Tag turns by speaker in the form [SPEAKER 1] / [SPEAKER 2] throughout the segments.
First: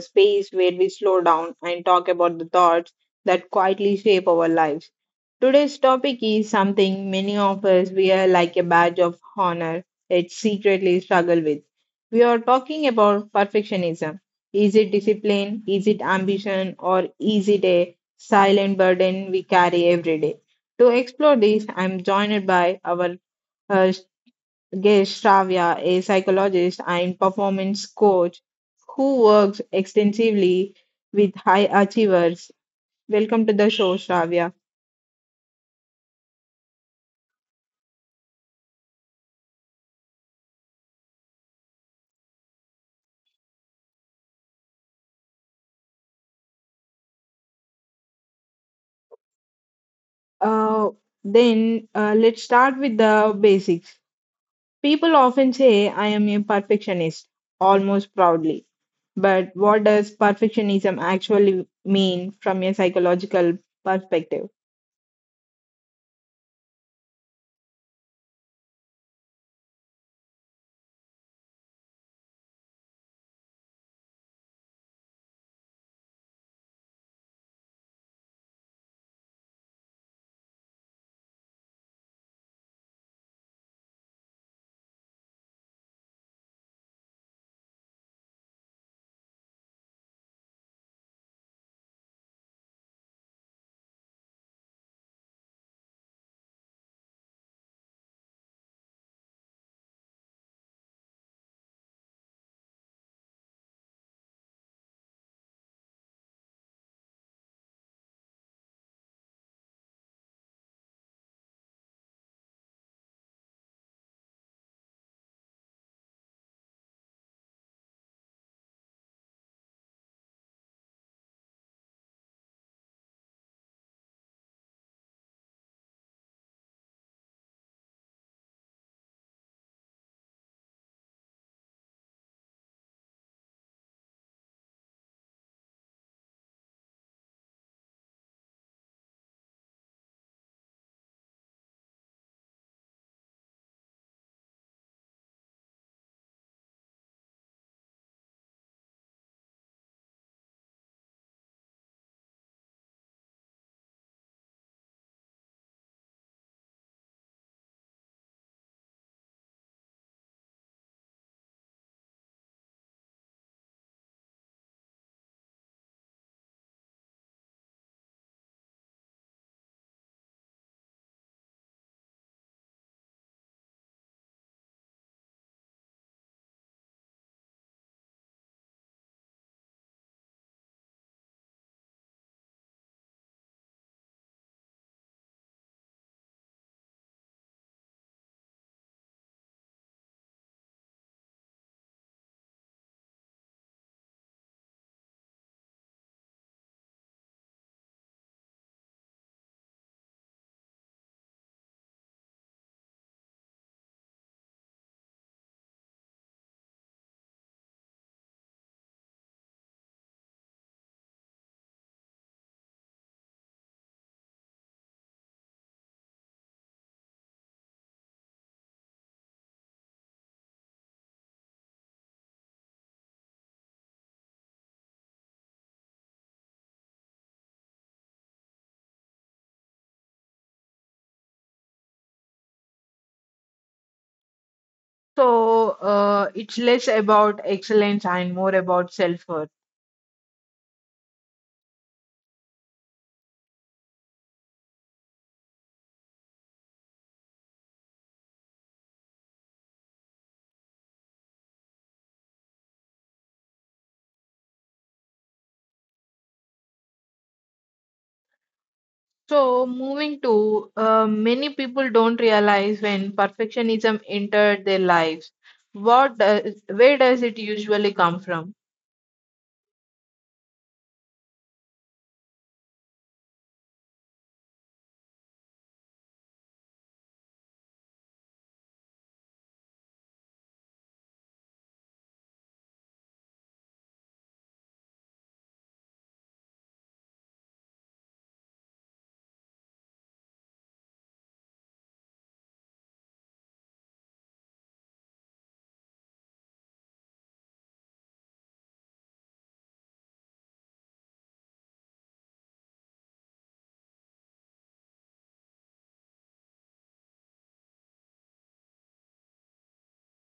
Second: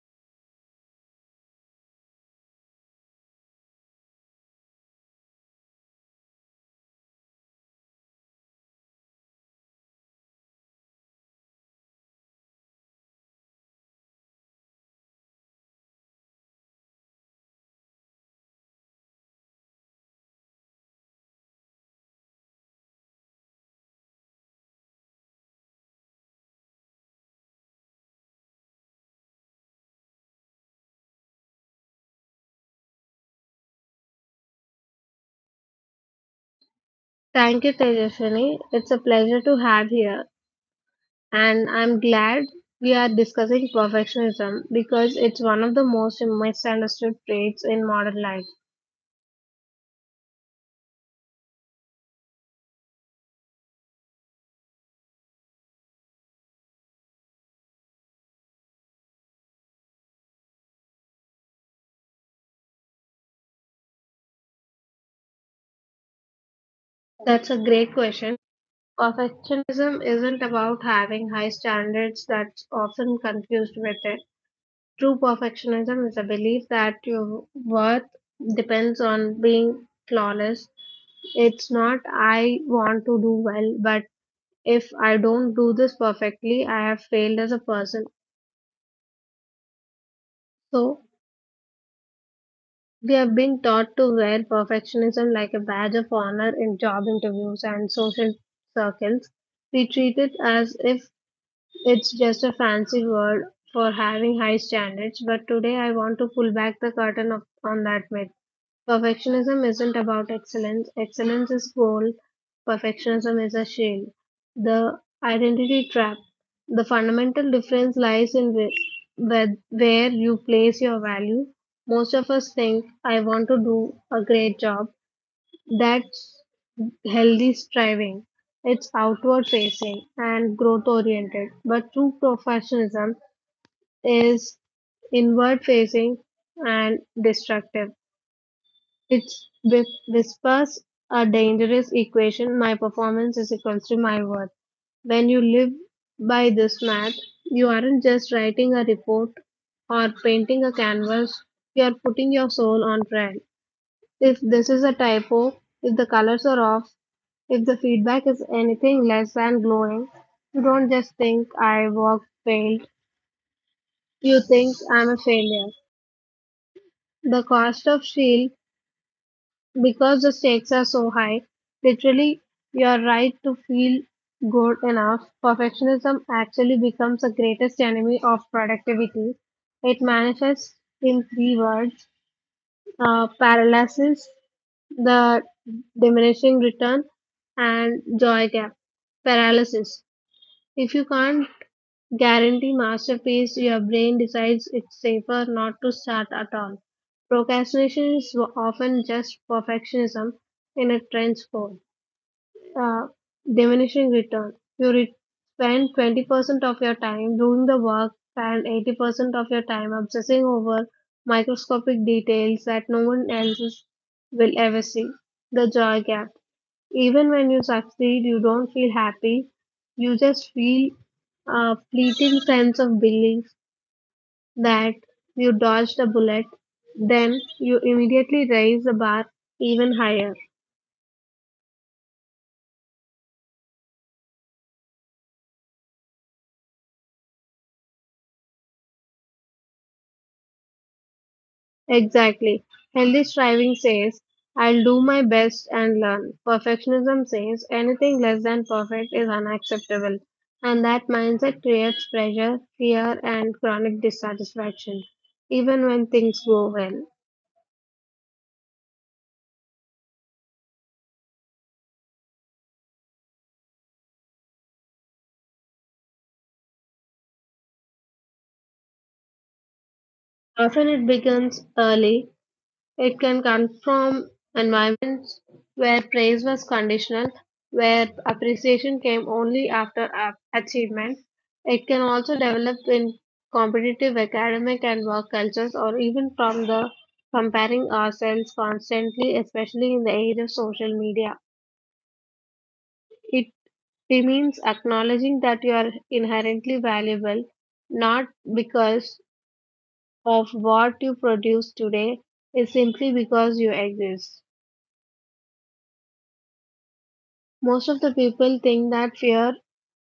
[SPEAKER 1] space where we slow down and talk about the thoughts that quietly shape our lives. Today's topic is something many of us wear like a badge of honor, yet secretly struggle with. We are talking about perfectionism. Is it discipline? Is it ambition? Or is it a silent burden we carry every day? To explore this, I'm joined by our host Gesh Travia, a psychologist and performance coach who works extensively with high achievers. Welcome to the show, Shravya.
[SPEAKER 2] Thank you, Tejaswini. It's a pleasure to have here, and I'm glad we are discussing perfectionism because it's one of the most misunderstood traits in modern life.
[SPEAKER 1] Uh, then let's start with the basics. People often say, I am a perfectionist, almost proudly. But what does perfectionism actually mean from a psychological perspective?
[SPEAKER 2] That's a great question. Perfectionism isn't about having high standards that's often confused with it. True perfectionism is a belief that your worth depends on being flawless. It's not I want to do well, but if I don't do this perfectly, I have failed as a person. So, we have been taught to wear perfectionism like a badge of honor in job interviews and social circles. We treat it as if it's just a fancy word for having high standards, but today I want to pull back the curtain of, on that myth. Perfectionism isn't about excellence, excellence is goal, perfectionism is a shield. The identity trap. The fundamental difference lies in where you place your value. Most of us think, I want to do a great job. That's healthy striving. It's outward facing and growth oriented, but true professionalism is inward facing and destructive. It whispers a dangerous equation my performance is equals to my worth. When you live by this math, you aren't just writing a report or painting a canvas, you are putting your soul on trial. If this is a typo, if the colors are off, if the feedback is anything less than glowing, you don't just think I work failed, you think I'm a failure. The cost of shield, because the stakes are so high, literally your right to feel good enough, perfectionism actually becomes the greatest enemy of productivity. It manifests in three words paralysis, the diminishing return and joy gap paralysis if you can't guarantee masterpiece your brain decides it's safer not to start at all procrastination is often just perfectionism in a trench coat uh, diminishing return. Spend 20% of your time doing the work and 80% of your time obsessing over microscopic details that no one else is- will ever see. The joy gap. Even when you succeed, you don't feel happy. You just feel a fleeting sense of belief that you dodged a bullet. Then you immediately raise the bar even higher.
[SPEAKER 1] So it's less about excellence and more about self worth.
[SPEAKER 2] Exactly. Healthy striving says, I'll do my best and learn. Perfectionism says, anything less than perfect is unacceptable. And that mindset creates pressure, fear, and chronic dissatisfaction, even when things go well.
[SPEAKER 1] So, moving to, many people don't realize when perfectionism entered their lives. What does, where does it usually come from?
[SPEAKER 2] Often it begins early. It can come from environments where praise was conditional, where appreciation came only after achievement. It can also develop in competitive academic and work cultures or even from the comparing ourselves constantly, especially in the age of social media. It means acknowledging that you are inherently valuable, not because of what you produce today, it's simply because you exist. Most of the people think that fear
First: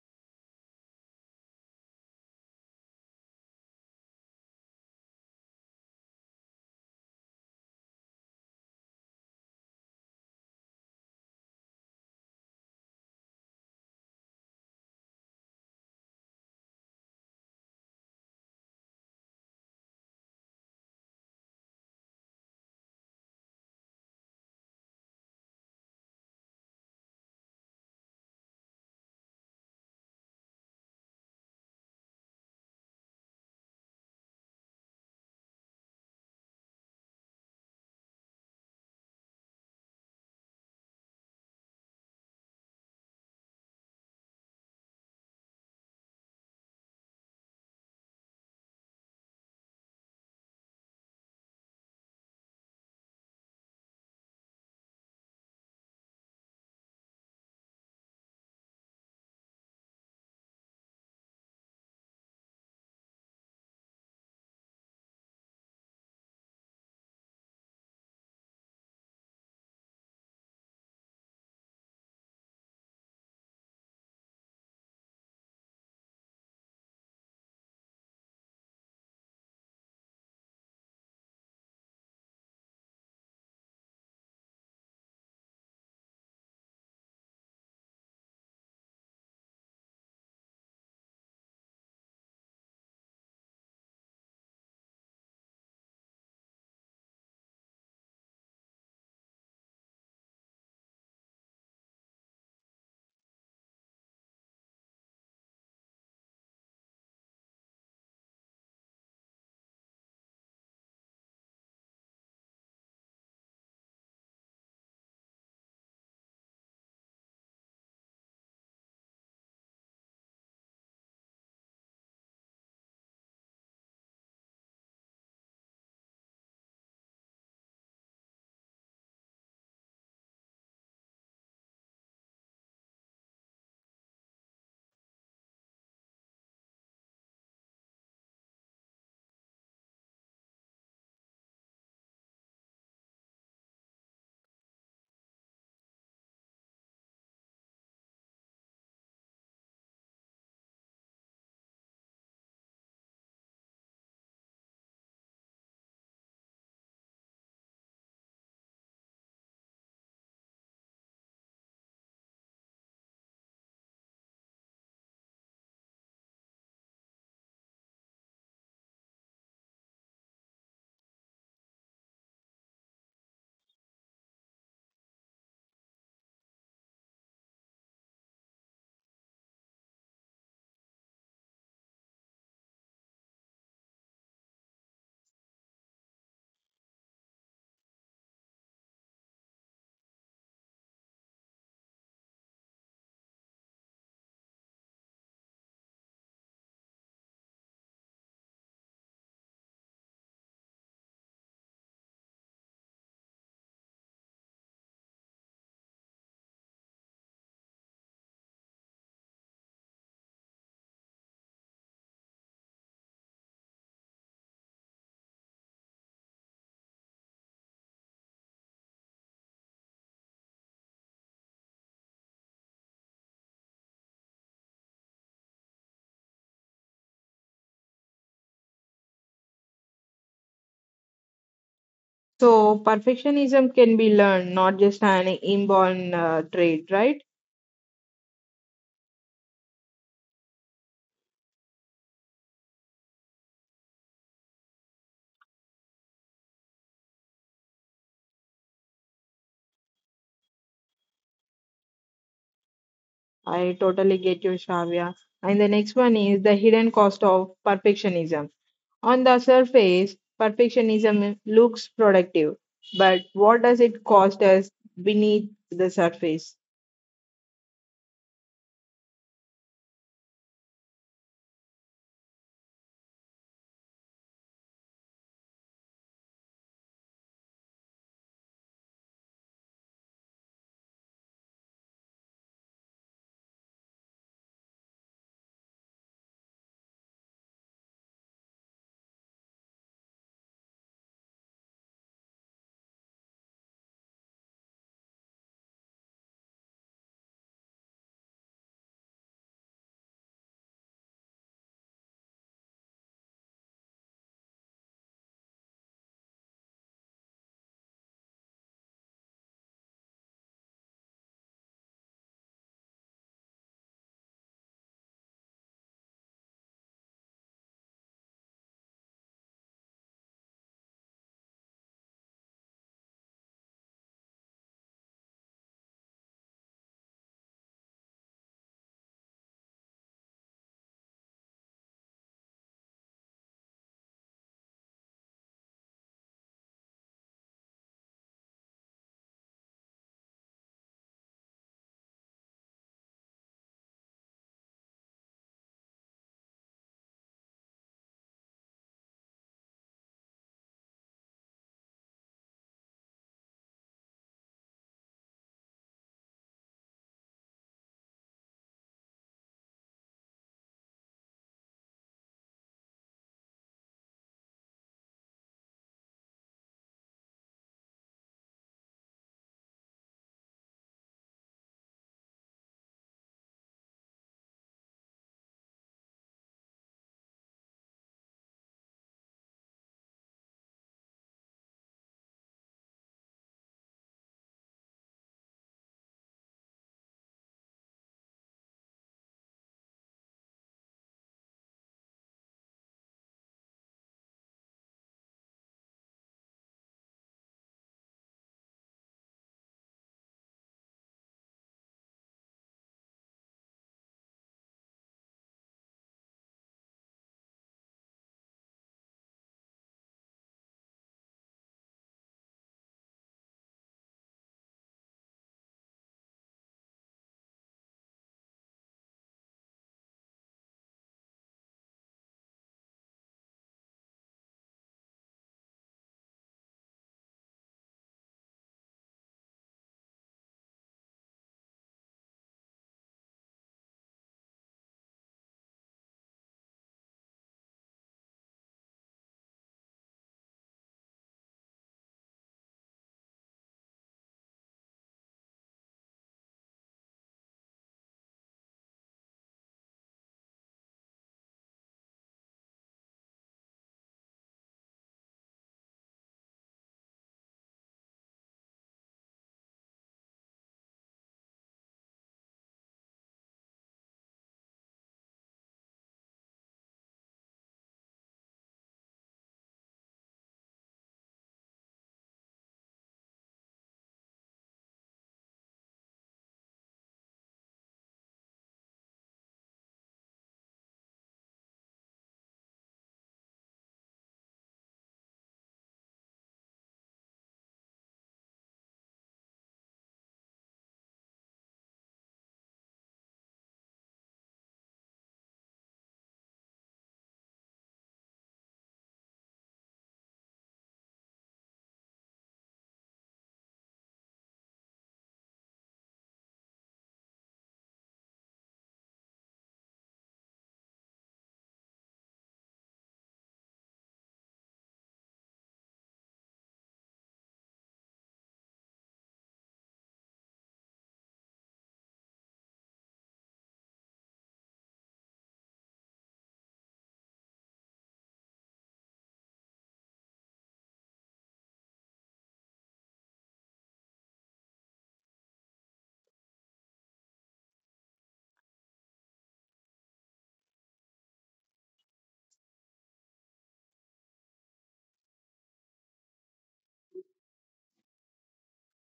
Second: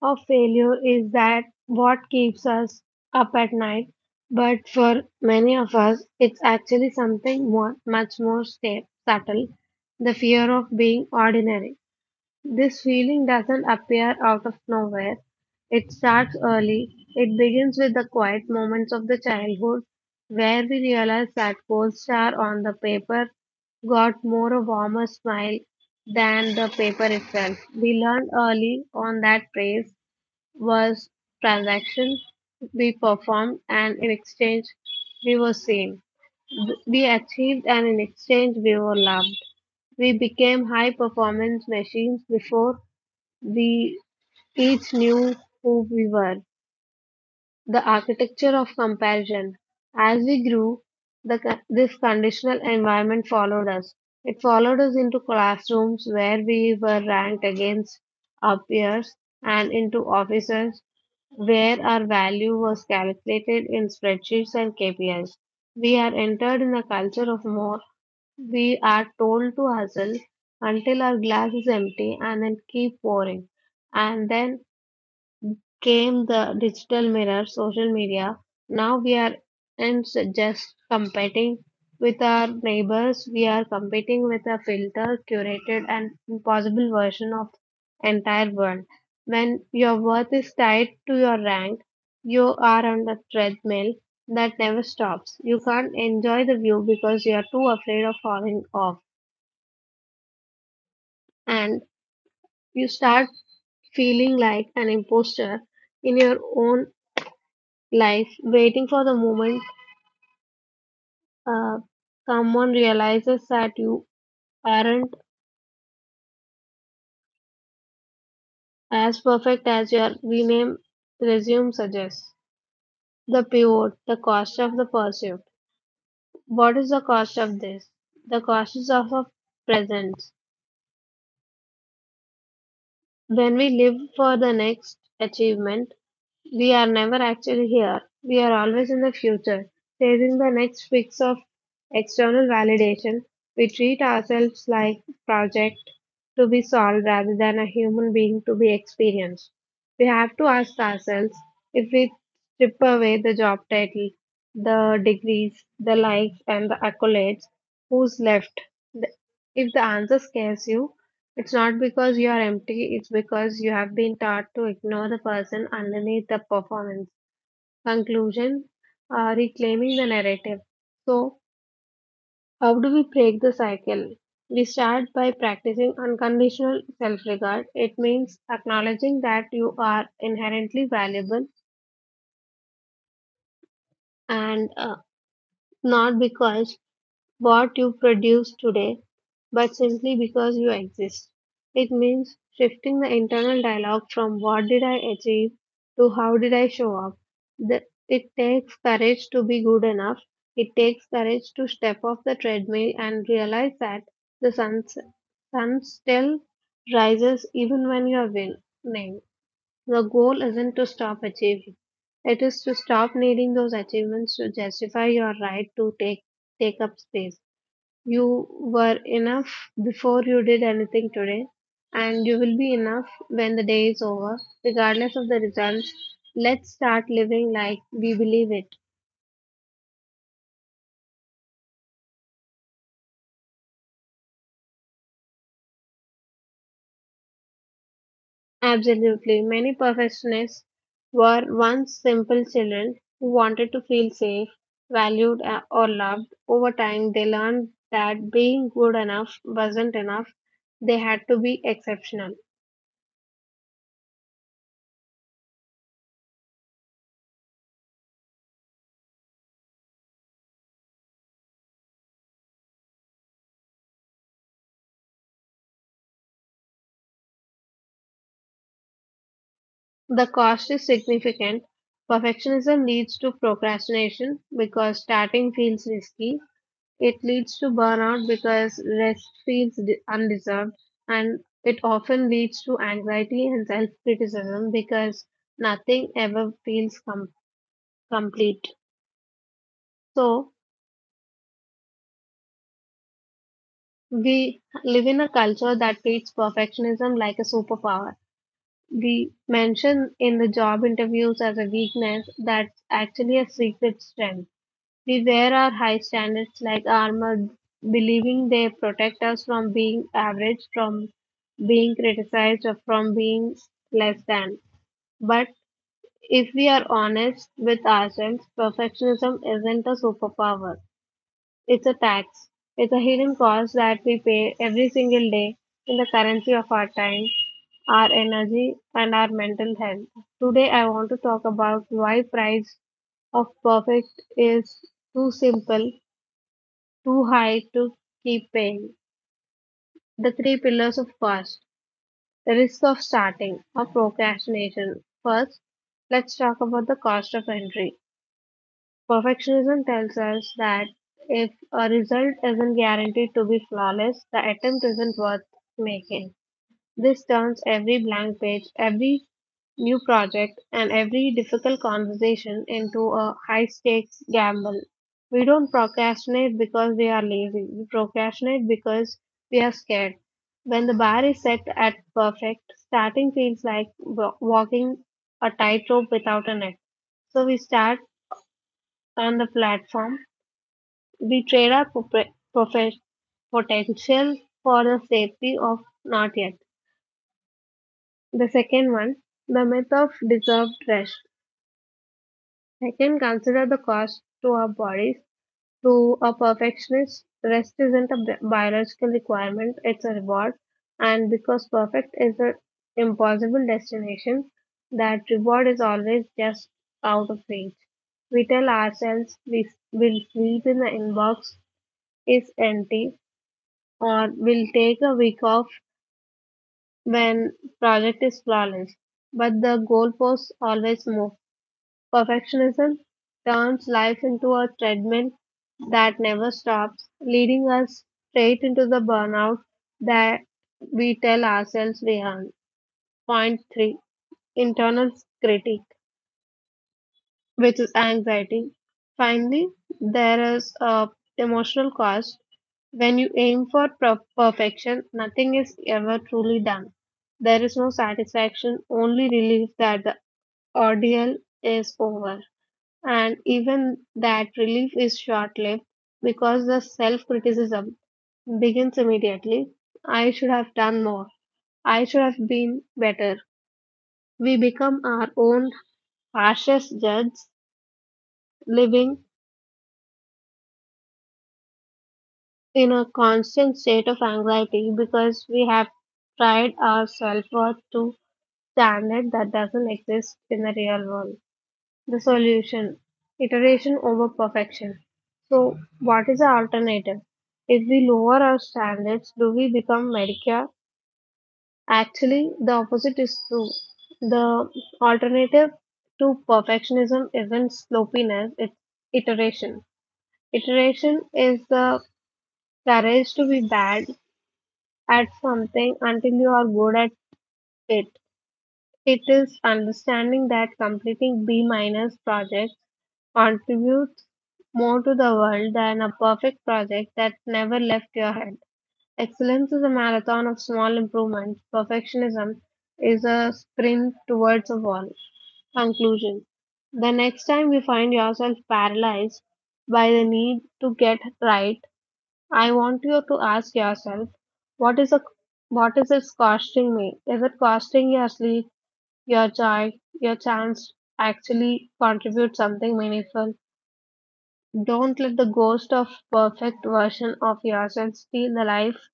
[SPEAKER 2] of failure is that what keeps us up at night, but for many of us, it's actually something more, much more subtle, the fear of being ordinary. This feeling doesn't appear out of nowhere. It starts early. It begins with the quiet moments of the childhood where we realize that gold star on the paper got more a warmer smile than the paper itself. We learned early on that praise was transaction we performed and in exchange we were seen. We achieved and in exchange we were loved. We became high performance machines before we each knew who we were. The architecture of comparison. As we grew, this conditional environment followed us. It followed us into classrooms where we were ranked against our peers and into offices where our value was calculated in spreadsheets and KPIs. We are entered in a culture of more. We are told to hustle until our glass is empty and then keep pouring. And then came the digital mirror, social media. Now we are and just competing with our neighbors. We are competing with a filter, curated, and impossible version of entire world. When your worth is tied to your rank, you are on the treadmill that never stops. You can't enjoy the view because you are too afraid of falling off, and you start feeling like an imposter in your own life, waiting for the moment uh, someone realizes that you aren't as perfect as your rename resume suggests. The pivot, the cost of the pursuit. What is the cost of this? The cost is of a presence. When we live for the next achievement, we are never actually here. We are always in the future, chasing the next fix of external validation. We treat ourselves like project to be solved rather than a human being to be experienced. We have to ask ourselves if we strip away the job title, the degrees, the likes, and the accolades, who's left? The- If the answer scares you, it's not because you are empty, it's because you have been taught to ignore the person underneath the performance. Conclusion reclaiming the narrative. So, how do we break the cycle? We start by practicing unconditional self regard. It means acknowledging that you are inherently valuable and not because what you produce today, but simply because you exist. It means shifting the internal dialogue from what did I achieve to how did I show up. The, it takes courage to be good enough. It takes courage to step off the treadmill and realize that the sun still rises even when you are winning. The goal isn't to stop achieving. It is to stop needing those achievements to justify your right to take up space. You were enough before you did anything today, and you will be enough when the day is over, regardless of the results. Let's start living like we believe it.
[SPEAKER 1] So, perfectionism can be learned, not just an inborn trait, right?
[SPEAKER 2] Absolutely. Many perfectionists were once simple children who wanted to feel safe, valued, or loved. Over time, they learned that being good enough wasn't enough, they had to be exceptional.
[SPEAKER 1] I totally get you, Shravya. And the next one is the hidden cost of perfectionism. On the surface, perfectionism looks productive, but what does it cost us beneath the surface?
[SPEAKER 2] The cost is significant. Perfectionism leads to procrastination because starting feels risky. It leads to burnout because rest feels undeserved. And it often leads to anxiety and self criticism because nothing ever feels complete. So, we live in a culture that treats perfectionism like a superpower. We mention in the job interviews as a weakness that's actually a secret strength. We wear our high standards like armor, believing they protect us from being average, from being criticized, or from being less than. But if we are honest with ourselves, perfectionism isn't a superpower. It's a tax. It's a hidden cost that we pay every single day in the currency of our time, our energy, and our mental health. Today, I want to talk about why price of perfect is too simple too high to keep paying. The three pillars of cost, the risk of starting or procrastination. First, let's talk about the cost of entry. Perfectionism tells us that if a result isn't guaranteed to be flawless, the attempt isn't worth making. This turns every blank page, every new project, and every difficult conversation into a high stakes gamble. We don't procrastinate because we are lazy. We procrastinate because we are scared. When the bar is set at perfect, starting feels like walking a tightrope without a net. So we start on the platform. We trade our potential for the safety of not yet. The second one, the myth of deserved rest. I can consider the cost to our bodies. To a perfectionist, rest isn't a biological requirement, it's a reward. And because perfect is an impossible destination, that reward is always just out of reach. We tell ourselves we will sleep in the inbox is empty or we'll take a week off when project is flawless. But the goalposts always move. Perfectionism turns life into a treadmill that never stops, leading us straight into the burnout that we tell ourselves we earn. Point three internal critique, which is anxiety. Finally, there is a emotional cost. When you aim for perfection, nothing is ever truly done. There is no satisfaction, only relief that the ordeal is over. And even that relief is short lived because the self criticism begins immediately. I should have done more. I should have been better. We become our own harshest judges, living in a constant state of anxiety because we have tried our self worth to standard that doesn't exist in the real world. The solution: iteration over perfection. So, what is the alternative? If we lower our standards, do we become mediocre? Actually, the opposite is true. The alternative to perfectionism isn't sloppiness, it's iteration. Iteration is the courage to be bad at something until you are good at it. It is understanding that completing B minus projects contributes more to the world than a perfect project that never left your head. Excellence is a marathon of small improvements. Perfectionism is a sprint towards a wall. Conclusion. The next time you find yourself paralyzed by the need to get right, I want you to ask yourself what is a what is it costing me? Is it costing your sleep? Your child? Your chance actually contribute something meaningful? Don't let the ghost of perfect version of yourself steal the life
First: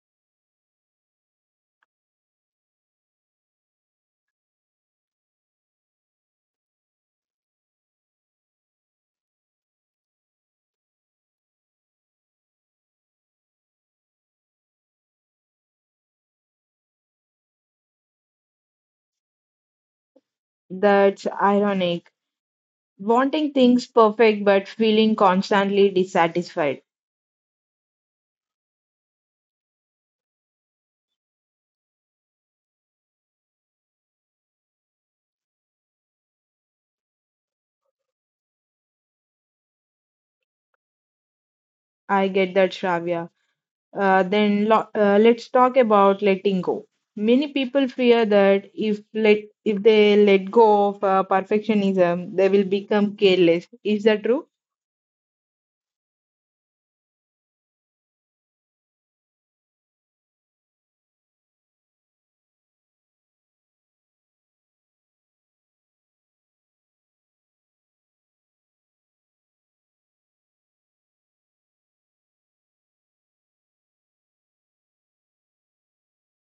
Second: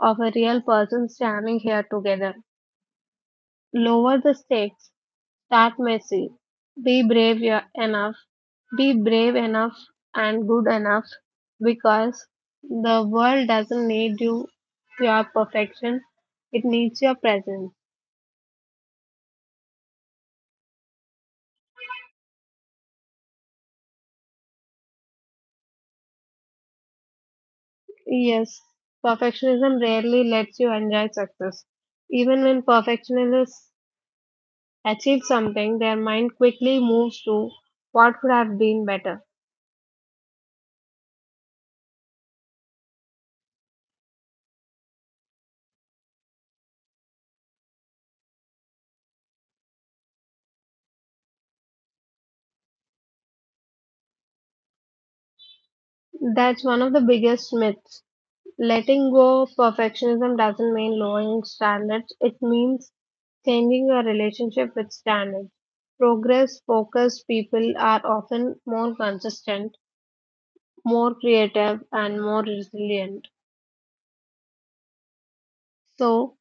[SPEAKER 2] of a real person standing here together. Lower the stakes, start messy, be brave yo- enough, be brave enough and good enough, because the world doesn't need you, your perfection, it needs your presence.
[SPEAKER 1] That's ironic wanting things perfect but feeling constantly dissatisfied.
[SPEAKER 2] Yes, perfectionism rarely lets you enjoy success. Even when perfectionists achieve something, their mind quickly moves to what could have been better.
[SPEAKER 1] I get that, Shravya. Then let's talk about letting go. Many people fear that if they let go of perfectionism, they will become careless. Is that true?
[SPEAKER 2] That's one of the biggest myths. Letting go of perfectionism doesn't mean lowering standards, it means changing your relationship with standards. Progress focused people are often more consistent, more creative, and more resilient. So,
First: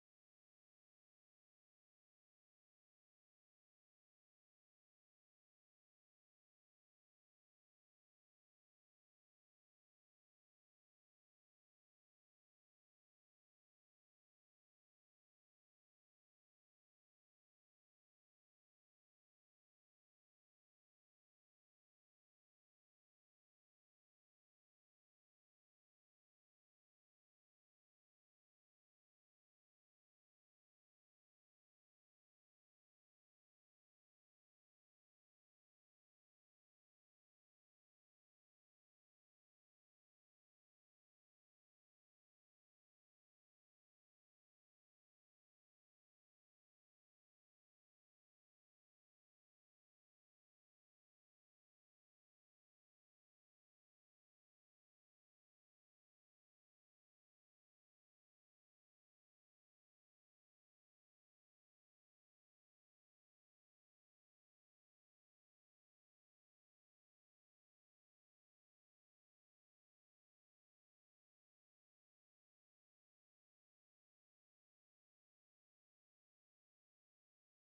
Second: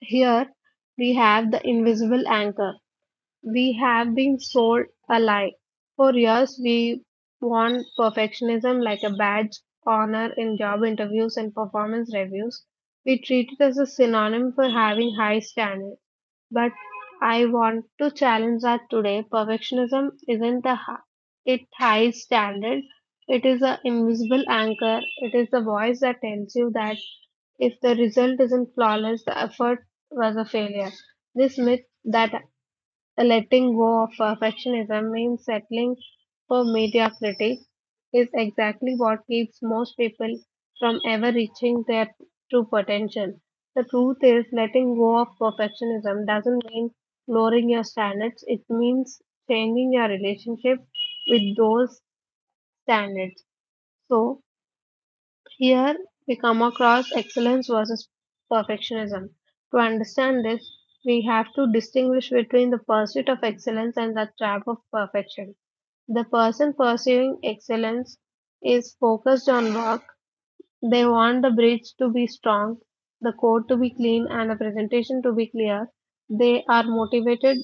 [SPEAKER 2] here we have the invisible anchor. We have been sold a lie. For years, we want perfectionism like a badge honor in job interviews and performance reviews. We treat it as a synonym for having high standards, but I want to challenge that today. Perfectionism isn't a hi- It high standard. It is an invisible anchor. It is the voice that tells you that if the result isn't flawless, the effort was a failure. This myth that letting go of perfectionism means settling for mediocrity is exactly what keeps most people from ever reaching their true potential. The truth is, letting go of perfectionism doesn't mean lowering your standards, it means changing your relationship with those standards. So, here we come across excellence versus perfectionism. To understand this, we have to distinguish between the pursuit of excellence and the trap of perfection. The person pursuing excellence is focused on work. They want the bridge to be strong, the code to be clean and the presentation to be clear. They are motivated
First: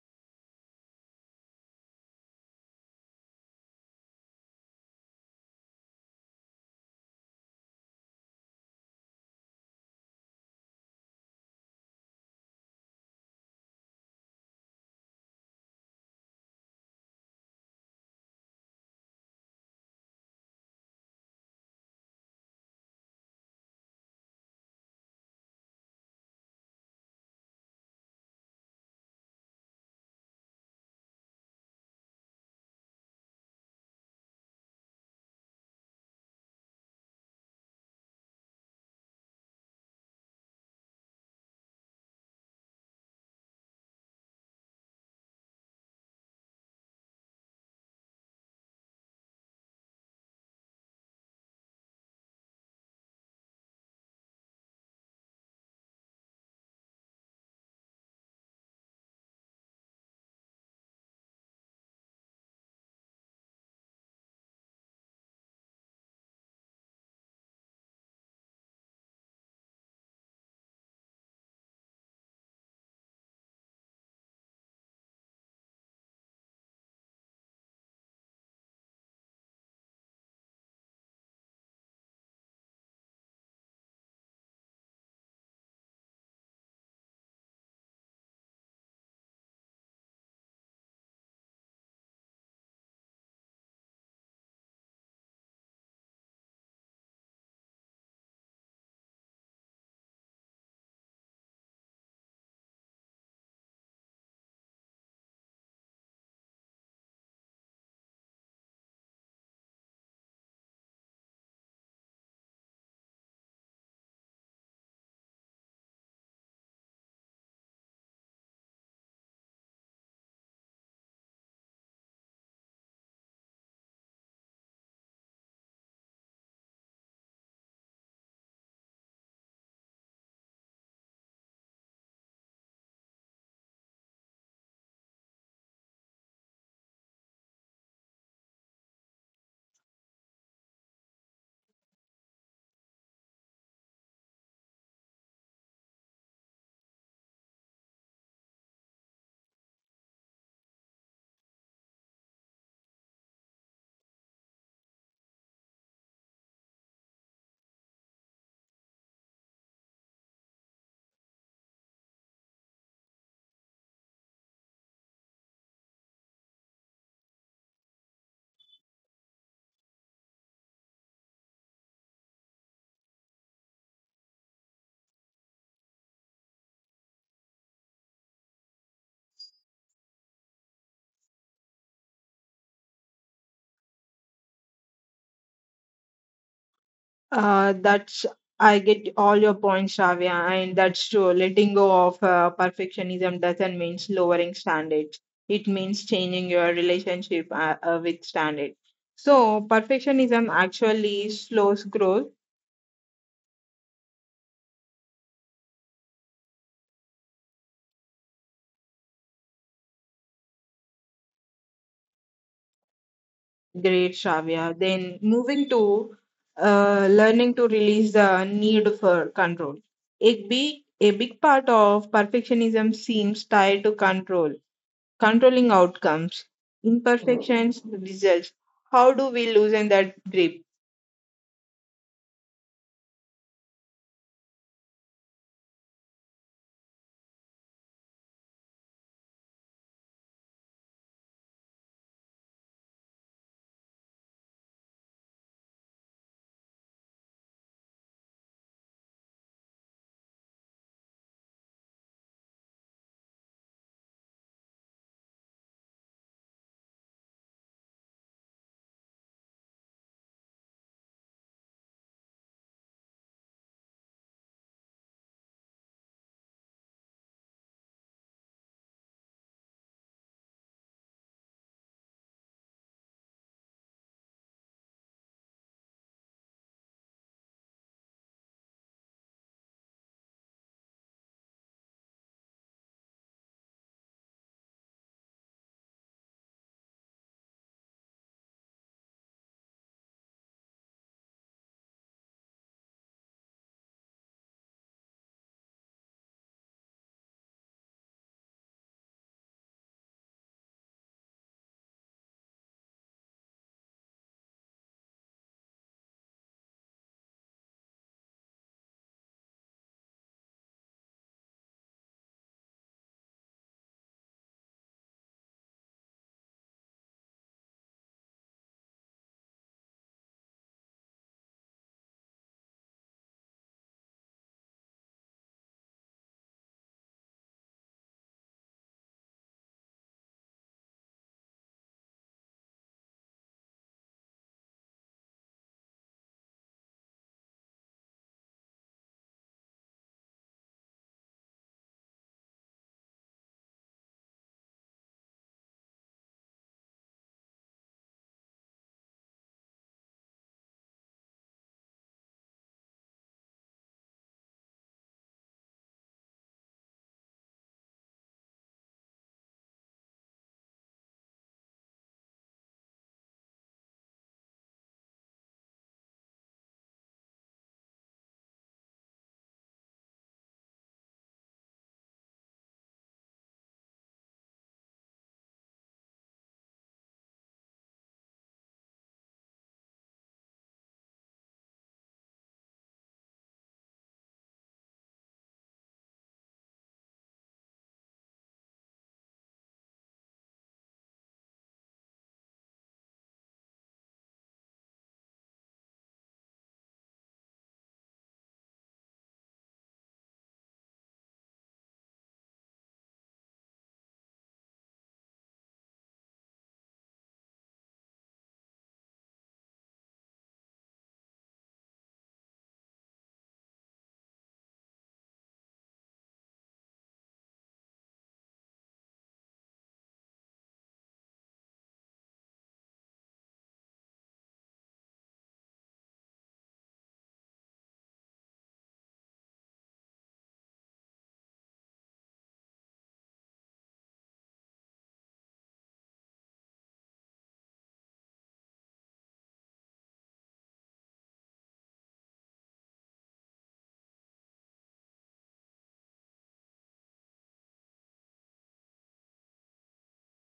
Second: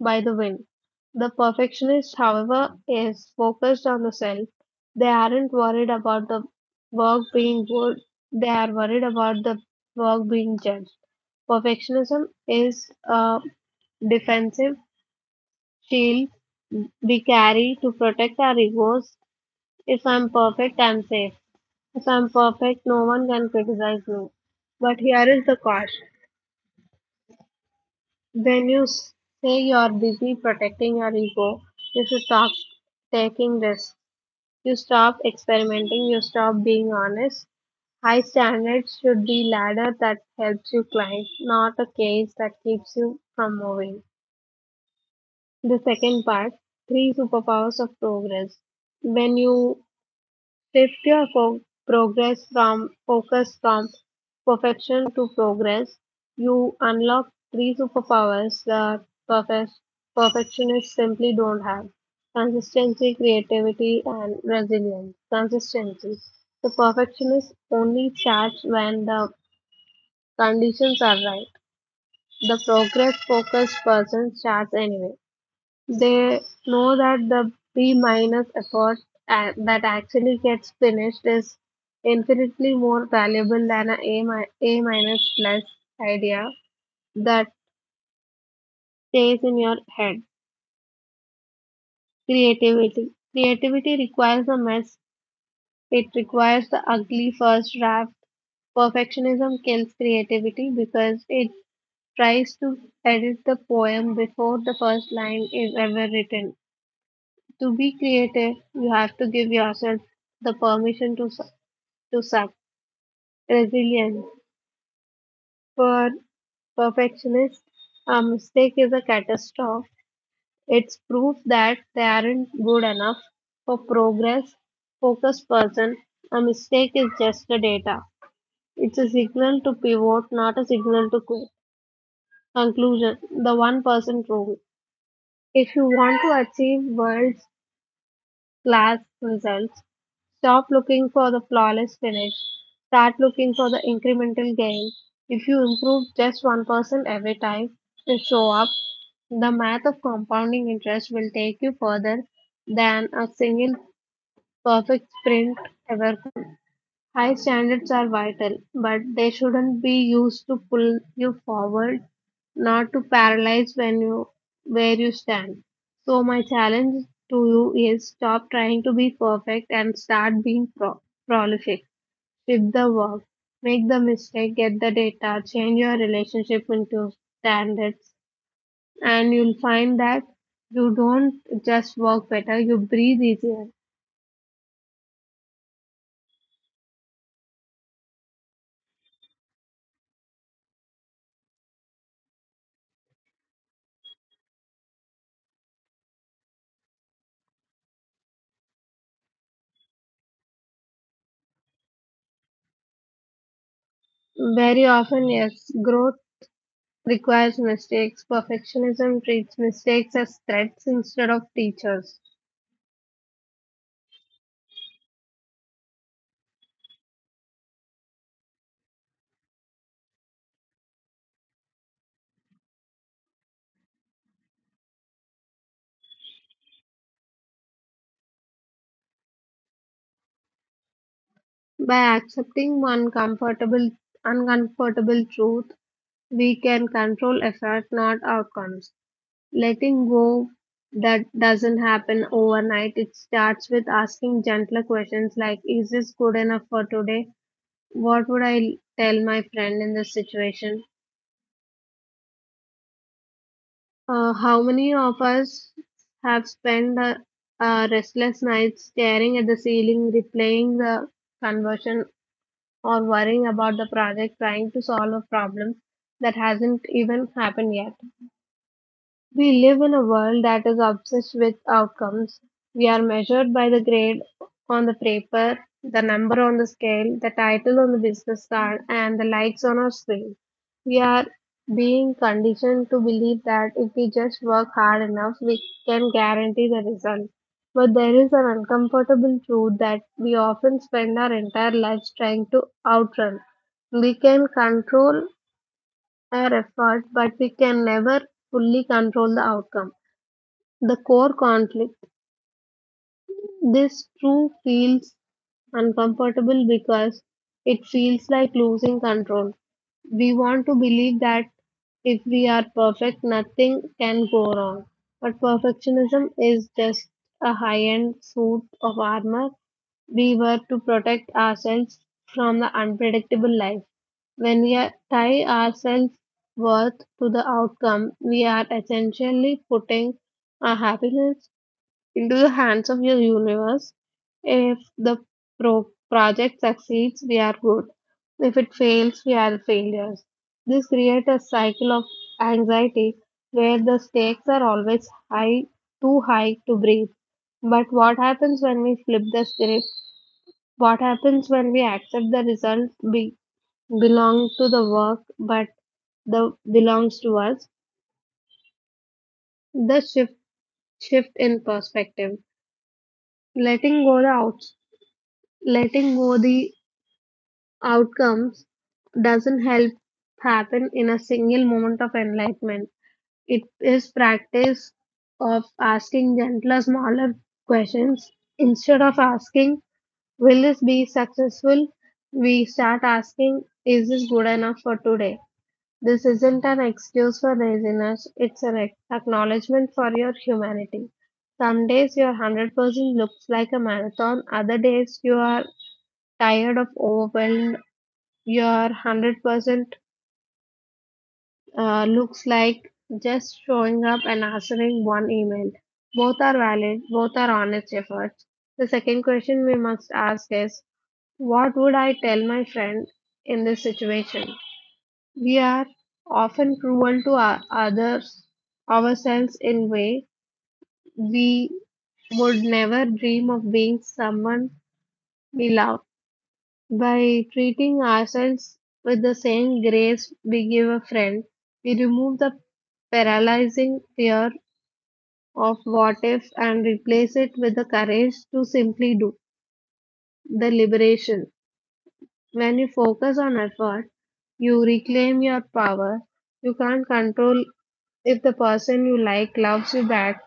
[SPEAKER 2] by the win. The perfectionist, however, is focused on the self. They aren't worried about the work being good, they are worried about the work being judged. Perfectionism is a defensive shield we carry to protect our egos. If I'm perfect, I'm safe. If I'm perfect, no one can criticize me. But here is the catch. When you s- Say you're busy protecting your ego, you should stop taking risks. You stop experimenting, you stop being honest. High standards should be ladder that helps you climb, not a cage that keeps you from moving. The second part, three superpowers of progress. When you Shift your fo- progress from focus from perfection to progress. You unlock three superpowers that perfec- perfectionists simply don't have. Consistency, creativity, and resilience. Consistency. The perfectionist only starts when the conditions are right. The progress focused person starts anyway. They know that the B minus effort that actually gets finished is infinitely more valuable than A minus plus idea that stays in your head. Creativity. Creativity requires a mess. It requires the ugly first draft. Perfectionism kills creativity because it tries to edit the poem before the first line is ever written. To be creative, you have to give yourself the permission to suck. To suck. Resilience. For perfectionists, a mistake is a catastrophe. It's proof that they aren't good enough. For progress, focused person, a mistake is just a data. It's a signal to pivot, not a signal to quit. Conclusion. The one person rule. If you want to achieve world class results. Stop looking for the flawless finish. Start looking for the incremental gain. If you improve just 1% every time you show up, the math of compounding interest will take you further than a single perfect sprint ever. High standards are vital, but they shouldn't be used to pull you forward, not to paralyze when you where you stand. So my challenge to you is stop trying to be perfect and start being prolific. Shift the work, make the mistake, get the data, change your relationship into standards, and you'll find that you don't just work better, you breathe easier.
[SPEAKER 1] That's I get all your points, Shravya, and that's true. Letting go of perfectionism doesn't mean lowering standards. It means changing your relationship with standards. So perfectionism actually slows growth.
[SPEAKER 2] Very often, yes, growth requires mistakes. Perfectionism treats mistakes as threats instead of teachers.
[SPEAKER 1] Great, Shravya. Then moving to learning to release the need for control. A big part of perfectionism seems tied to controlling outcomes, imperfections, results. How do we loosen that grip?
[SPEAKER 2] By accepting one comfortable, uncomfortable truth, we can control effort, not outcomes. Letting go that doesn't happen overnight. It starts with asking gentler questions like, is this good enough for today? What would I tell my friend in this situation? How many of us have spent restless nights staring at the ceiling, replaying the conversion, or worrying about the project trying to solve a problem that hasn't even happened yet? We live in a world that is obsessed with outcomes. We are measured by the grade on the paper, the number on the scale, the title on the business card, and the likes on our screen. We are being conditioned to believe that if we just work hard enough, we can guarantee the result. But there is an uncomfortable truth that we often spend our entire lives trying to outrun. We can control our effort, but we can never fully control the outcome. The core conflict this too feels uncomfortable because it feels like losing control. We want to believe that if we are perfect, nothing can go wrong. But perfectionism is just a high end suit of armor we were to protect ourselves from the unpredictable life. Tie ourselves worth to the outcome, we are essentially putting our happiness into the hands of your universe. If the pro- Project succeeds, we are good. If it fails, we are failures. This creates a cycle of anxiety where the stakes are always high, too high to breathe. But what happens when we flip the script? What happens when we accept the result be- Belong to the work but the belongs to us? The shift in perspective. Letting go the out Letting go the outcomes doesn't help happen in a single moment of enlightenment. It is practice of asking gentler, smaller questions. Instead of asking, will this be successful? We start asking, is this good enough for today? This isn't an excuse for laziness, it's an ac- Acknowledgement for your humanity. Some days your 100% looks like a marathon, other days you are tired of overwhelmed your 100% looks like just showing up and answering one email. Both are valid, both are honest efforts. The second question we must ask is what would I tell my friend in this situation? We are often cruel to our others ourselves in way we would never dream of being someone we love. By treating ourselves with the same grace we give a friend, we remove the paralyzing fear of what if and replace it with the courage to simply do. The liberation. When you focus on effort, you reclaim your power. You can't control if the person you like loves you back,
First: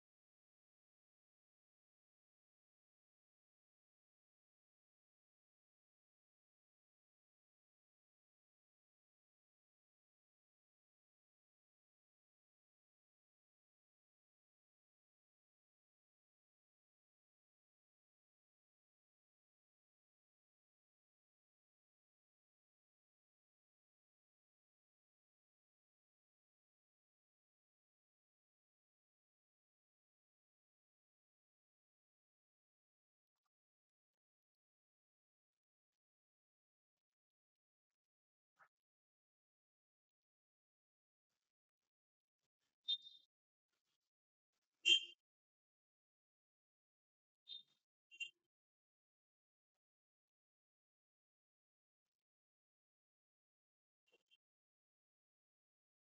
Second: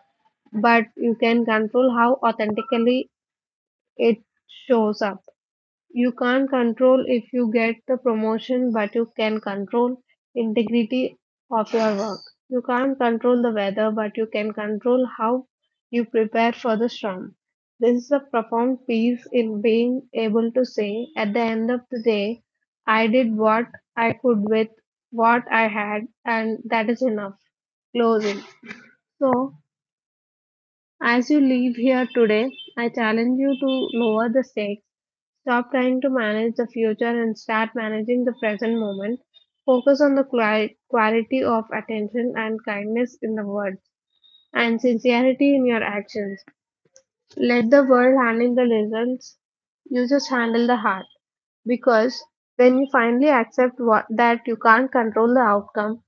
[SPEAKER 2] but you can control how authentically it shows up. You can't control if you get the promotion, but you can control integrity of your work. You can't control the weather, but you can control how you prepare for the storm. This is a profound peace in being able to say, at the end of the day, I did what I could with what I had, and that is enough. Closing. So, as you leave here today, I challenge you to lower the stakes. Stop trying to manage the future and start managing the present moment. Focus on the quality of attention and kindness in the words and sincerity in your actions. Let the world handle the results. You just handle the heart. Because when you finally accept what, that you can't control the outcome,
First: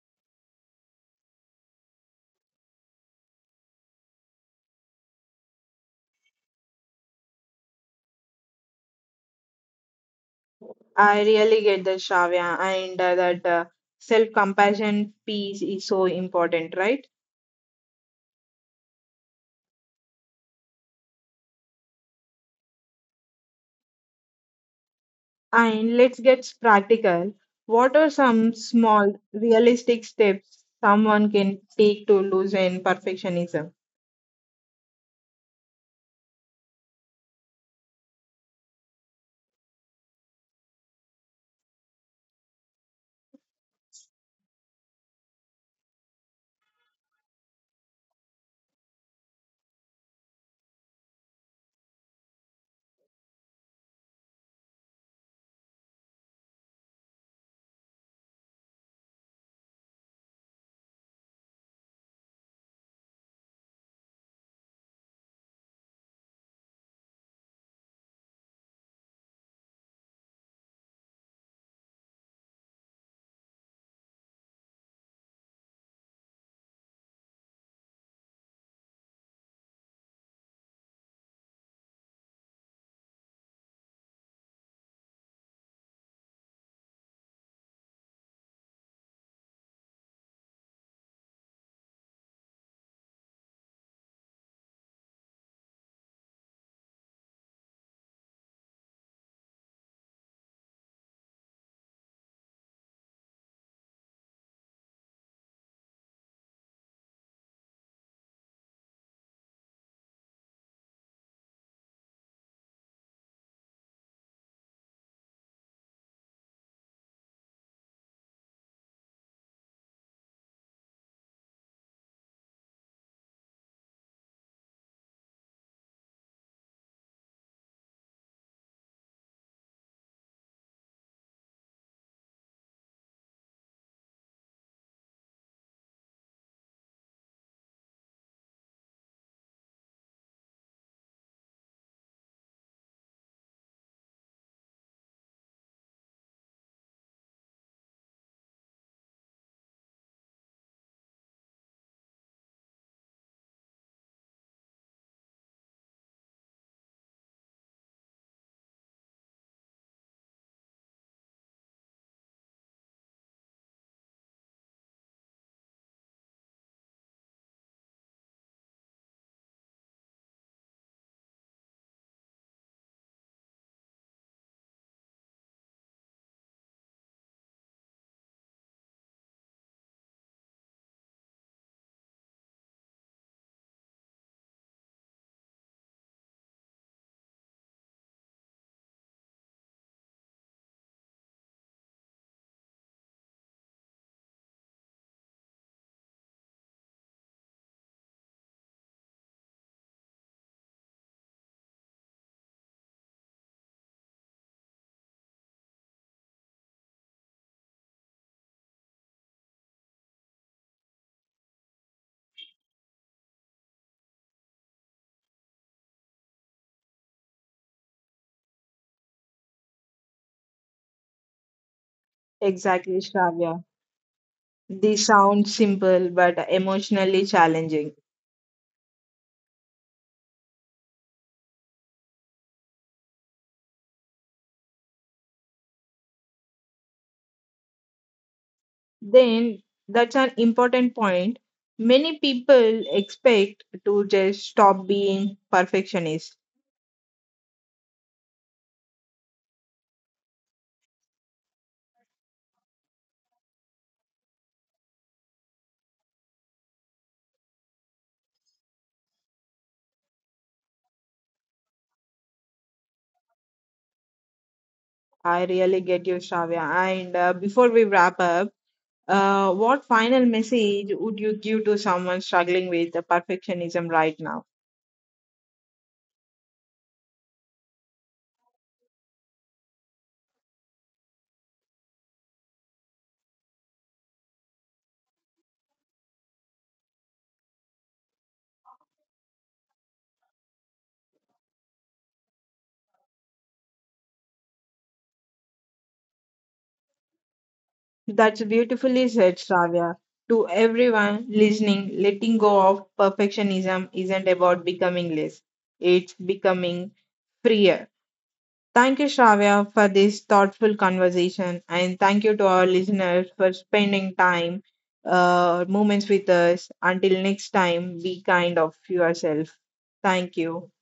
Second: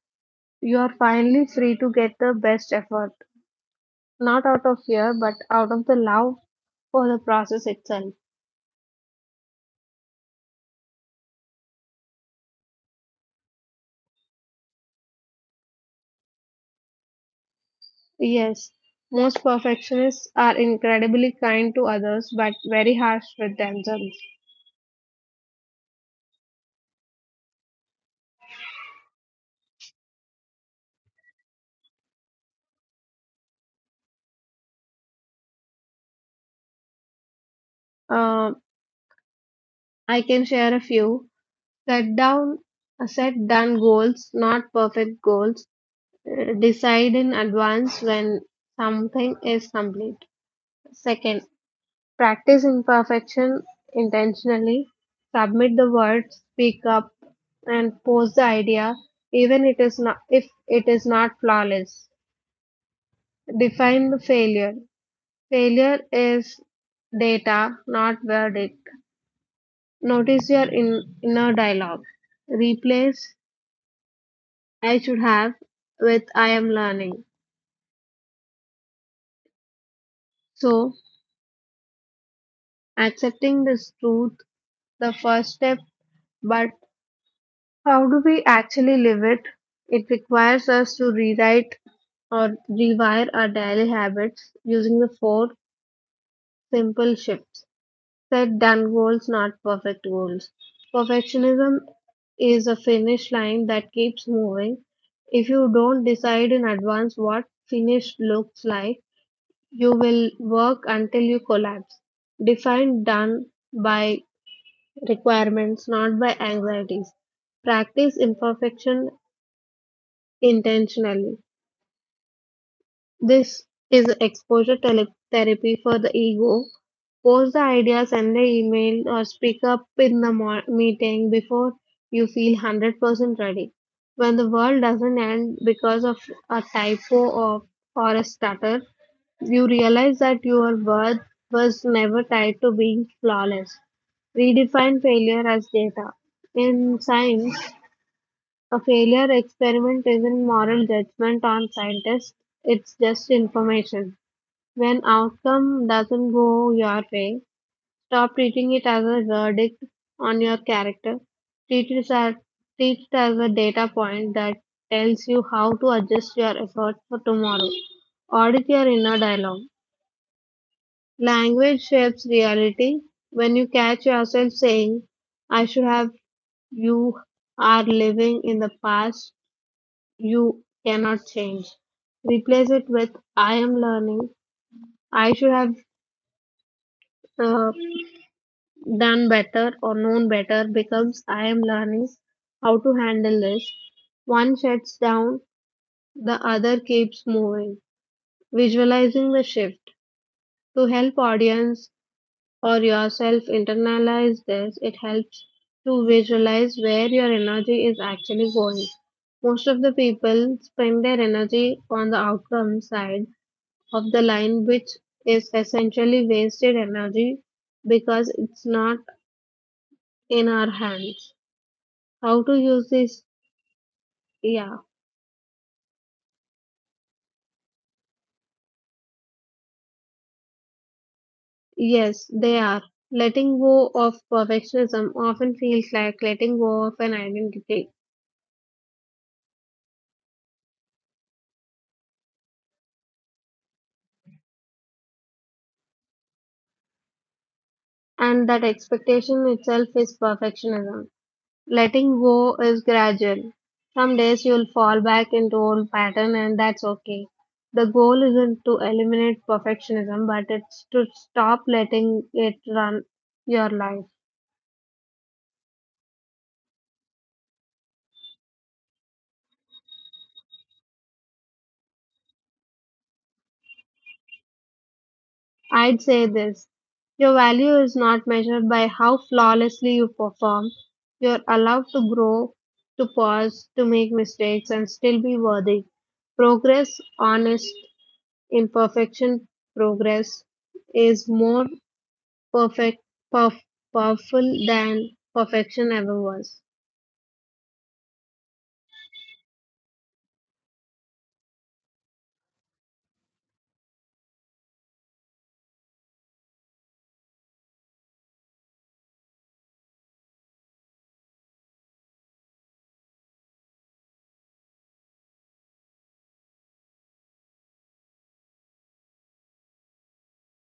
[SPEAKER 2] you are finally free to get the best effort. Not out of fear, but out of the love for the process itself.
[SPEAKER 1] I really get that, Shavya, and that self compassion piece is so important, right?
[SPEAKER 2] Yes, most perfectionists are incredibly kind to others but very harsh with themselves.
[SPEAKER 1] And let's get practical. What are some small, realistic steps someone can take to loosen perfectionism?
[SPEAKER 2] Um, I can share a few. Set down, Set done goals, not perfect goals. Decide in advance when something is complete. Second, practice imperfection intentionally. Submit the words, speak up, and pose the idea even it is not if it is not flawless. Define the failure. Failure is data, not verdict. Notice your inner dialogue. Replace I should have with I am learning. So, accepting this truth, the first step, but how do we actually live it? It requires us to rewrite or rewire our daily habits using the four simple shifts. Set done goals, not perfect goals. Perfectionism is a finish line that keeps moving. If you don't decide in advance what finished looks like, you will work until you collapse. Define done by requirements, not by anxieties. Practice imperfection intentionally. This is exposure therapy for the ego. Post the ideas, send the email, or speak up in the meeting before you feel 100% ready. When the world doesn't end because of a typo or a stutter, you realize that your worth was never tied to being flawless. Redefine failure as data. In science, a failure experiment isn't moral judgment on scientists, it's just information. When outcome doesn't go your way, stop treating it as a verdict on your character. Treat it as, Treat it as a data point that tells you how to adjust your efforts for tomorrow. Audit your inner dialogue. Language shapes reality. When you catch yourself saying, I should have, you are living in the past you cannot change. Replace it with I am learning. I should have uh, done better or known better becomes I am learning how to handle this. One shuts down, the other keeps moving. Visualizing the shift to help audience or yourself internalize this, it helps to visualize where your energy is actually going. Most of the people spend their energy on the outcome side of the line, which is essentially wasted energy because it's not in our hands. How to use
[SPEAKER 1] Exactly,
[SPEAKER 2] this?
[SPEAKER 1] Shravya.
[SPEAKER 2] Yeah,
[SPEAKER 1] This sounds simple but emotionally challenging.
[SPEAKER 2] Yes, they are. Letting go of perfectionism often feels like letting go of an identity,
[SPEAKER 1] Then that's an important point. Many people expect to just stop being perfectionists.
[SPEAKER 2] and that expectation itself is perfectionism. Letting go is gradual. Some days you'll fall back into old pattern and that's okay. The goal isn't to eliminate perfectionism, but it's to stop letting it run your life.
[SPEAKER 1] I really get you, Shravya. And before we wrap up, what final message would you give to someone struggling with the perfectionism right now?
[SPEAKER 2] I'd say this. Your value is not measured by how flawlessly you perform. You're allowed to grow, to pause, to make mistakes and still be worthy. Progress, honest, imperfection, progress is more perfect, perf- powerful than perfection ever was.
[SPEAKER 1] That's beautifully said, Shravya. To everyone listening, letting go of perfectionism isn't about becoming less, it's becoming freer. Thank you, Shravya, for this thoughtful conversation, and thank you to our listeners for spending time, moments with us. Until next time, be kind of yourself. Thank you.